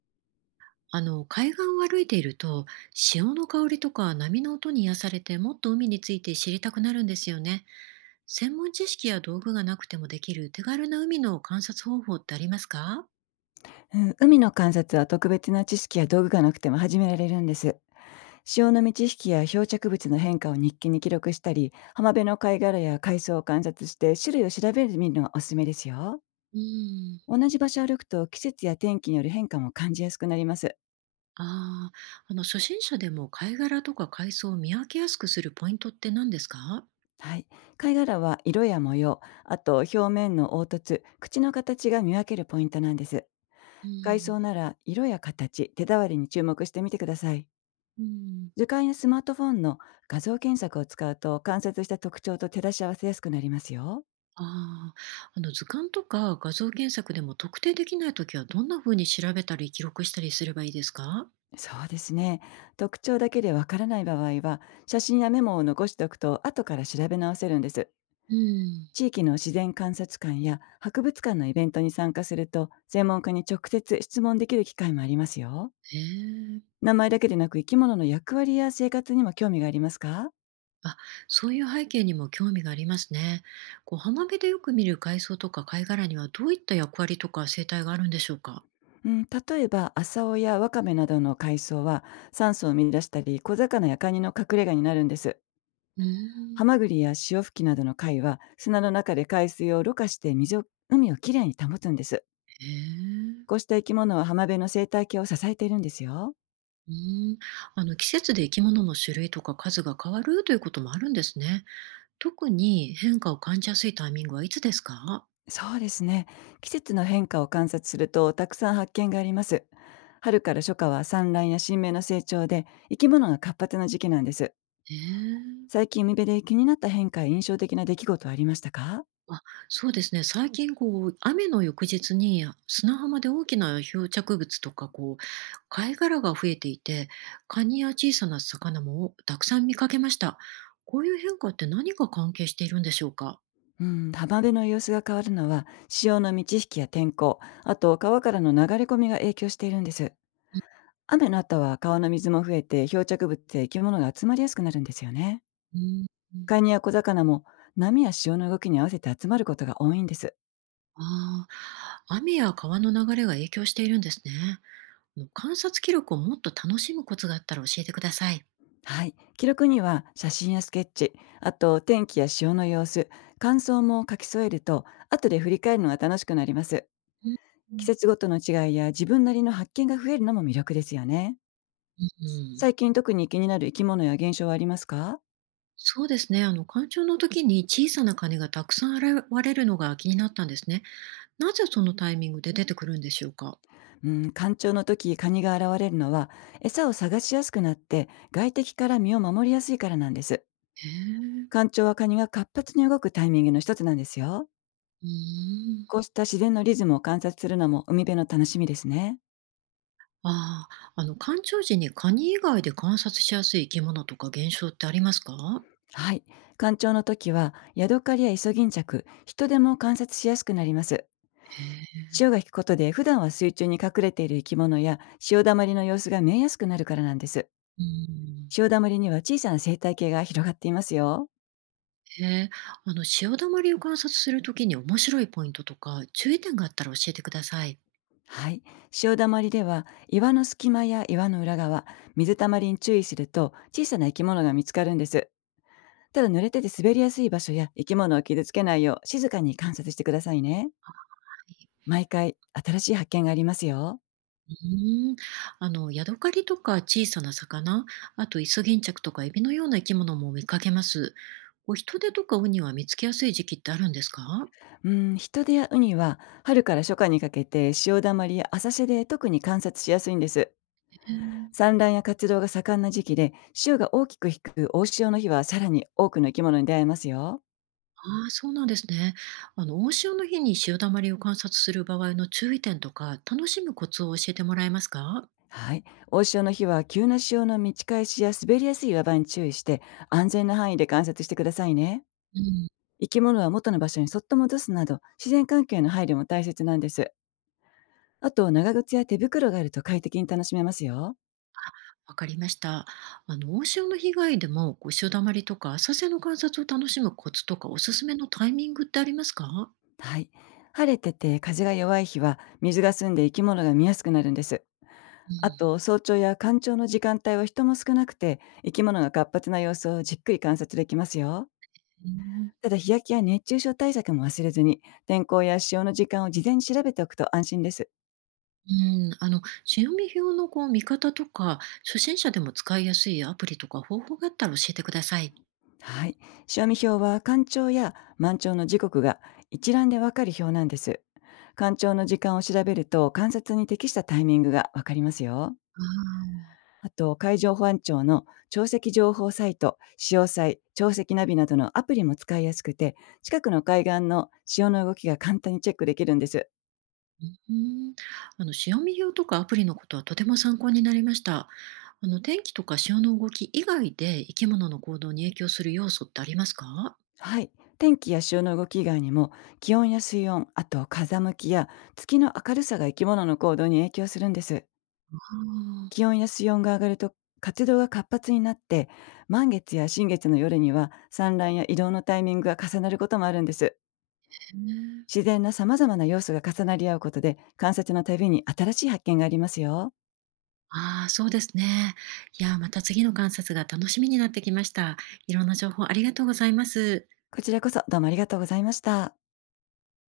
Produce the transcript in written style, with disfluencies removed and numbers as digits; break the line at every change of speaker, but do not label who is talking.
あの海岸を歩いていると潮の香りとか波の音に癒されて、もっと海について知りたくなるんですよね。専門知識や道具がなくてもできる手軽な海の観察方法ってありますか？
うん、海の観察は特別な知識や道具がなくても始められるんです。潮の満ち引きや漂着物の変化を日記に記録したり、浜辺の貝殻や海藻を観察して種類を調べてみるのがおすすめですよ。
うん、
同じ場所を歩くと季節や天気による変化も感じやすくなります。
ああー、初心者でも貝殻とか海藻を見分けやすくするポイントって何ですか？
はい。貝殻は色や模様、あと表面の凹凸、口の形が見分けるポイントなんです。
う
海藻
ん、
なら色や形、手触りに注目してみてください。
うん。
図解やスマートフォンの画像検索を使うと観察した特徴と照らし合わせやすくなりますよ。
ああ、図鑑とか画像検索でも特定できないときはどんな風に調べたり記録したりすればいいですか？
そうですね。特徴だけでわからない場合は、写真やメモを残しておくと後から調べ直せるんです。
うん。
地域の自然観察館や博物館のイベントに参加すると、専門家に直接質問できる機会もありますよ。
へえ。
名前だけでなく生き物の役割や生活にも興味がありますか？
あ、そういう背景にも興味がありますね。こう浜辺でよく見る海藻とか貝殻にはどういった役割とか生態があるんでしょうか。
うん、例えば浅尾やワカメなどの海藻は酸素を生み出したり小魚やカニの隠れ家になるんです。
う
ハ
ーん。
マグリや潮吹きなどの貝は砂の中で海水をろ過して水を海をきれいに保つんです。
へえ。
こうした生き物は浜辺の生態系を支えているんですよ。
うーん。季節で生き物の種類とか数が変わるということもあるんですね。特に変化を感じやすいタイミングはいつですか。
そうですね。季節の変化を観察するとたくさん発見があります。春から初夏は産卵や新芽の成長で生き物が活発な時期なんです。
へえ。
最近海辺で気になった変化や印象的な出来事はありましたか？
あ、そうですね。最近こう、雨の翌日に砂浜で大きな漂着物とか、こう、貝殻が増えていて、カニや小さな魚もたくさん見かけました。こういう変化って何が関係しているんでしょうか？
うん、浜辺の様子が変わるのは潮の満ち引きや天候、あと川からの流れ込みが影響しているんです。雨の後は川の水も増えて漂着物って生き物が集まりやすくなるんですよね。
うん。
カニや小魚も波や潮の動きに合わせて集まることが多いんです。
ああ、雨や川の流れが影響しているんですね。あの観察記録をもっと楽しむコツがあったら教えてください。
はい。記録には写真やスケッチ、あと天気や潮の様子、感想も書き添えると、後で振り返るのが楽しくなります。
うん。
季節ごとの違いや自分なりの発見が増えるのも魅力ですよね。
うん、
最近特に気になる生き物や現象はありますか？
そうですね。干潮の時に小さなカニがたくさん現れるのが気になったんですね。なぜそのタイミングで出てくるんでしょうか。
うん、干潮の時カニが現れるのは餌を探しやすくなって外敵から身を守りやすいからなんです。
へえ。
干潮はカニが活発に動くタイミングの一つなんですよ。
うー
こ
ん。
うした自然のリズムを観察するのも海辺の楽しみですね。
ああ、干潮時にカニ以外で観察しやすい生き物とか現象ってありますか？
はい。干潮の時はヤドカリやイソギンチャク人でも観察しやすくなります。
へえ。
潮が引くことで普段は水中に隠れている生き物や潮だまりの様子が見えやすくなるからなんです。
うん。
潮だまりには小さな生態系が広がっていますよ。
へえ。潮だまりを観察するときに面白いポイントとか注意点があったら教えてください。
はい。潮だまりでは岩の隙間や岩の裏側、水たまりに注意すると小さな生き物が見つかるんです。ただ濡れてて滑りやすい場所や生き物を傷つけないよう静かに観察してくださいね。毎回新しい発見がありますよ。
うーん、ヤドカリとか小さな魚、あとイソギンチャクとかエビのような生き物も見かけます。こう人手とかウニは見つけやすい時期ってあるんですか？
うん、ヒトデやウニは春から初夏にかけて潮だまりや浅瀬で特に観察しやすいんです。
えー、
産卵や活動が盛んな時期で潮が大きく引く大潮の日はさらに多くの生き物に出会えますよ。
ああ、そうなんですね。大潮の日に潮だまりを観察する場合の注意点とか、楽しむコツを教えてもらえますか？
はい。大潮の日は急な潮の満ち返しや滑りやすい岩場に注意して安全な範囲で観察してくださいね。
うん、
生き物は元の場所にそっと戻すなど自然環境への配慮も大切なんです。あと長靴や手袋があると快適に楽しめますよ。
わかりました。大潮の被害でも、こう潮だまりとか浅瀬の観察を楽しむコツとか、おすすめのタイミングってありますか？
はい。晴れてて風が弱い日は水が澄んで生き物が見やすくなるんです。あ
う
と早朝や干潮の時間帯は人も少なくて生き物が活発な様子をじっくり観察できますよ。
ん。
ただ日焼けや熱中症対策も忘れずに、天候や潮の時間を事前に調べておくと安心です。
うん、潮見表のこう見方とか、初心者でも使いやすいアプリとか方法があったら教えてください。
はい。潮見表は干潮や満潮の時刻が一覧でわかる表なんです。干潮の時間を調べると観察に適したタイミングがわかりますよ。
ああ、
あと、海上保安庁の潮汐情報サイト、潮祭、潮汐ナビなどのアプリも使いやすくて、近くの海岸の潮の動きが簡単にチェックできるんです。
うん。潮見表とかアプリのことはとても参考になりました。天気とか潮の動き以外で生き物の行動に影響する要素ってありますか？あ
はい。天気や潮の動き以外にも、気温や水温、あと風向きや月の明るさが生き物の行動に影響するんです。
あ、へ
気
え。
温や水温が上がると、活動が活発になって、満月や新月の夜には産卵や移動のタイミングが重なることもあるんです。
あーね、
自然な様々な要素が重なり合うことで、観察のたびに新しい発見がありますよ。
あー、そうですね。いやー、また次の観察が楽しみになってきました。いろんな情報ありがとうございます。
こちらこそどうもありがとうございました。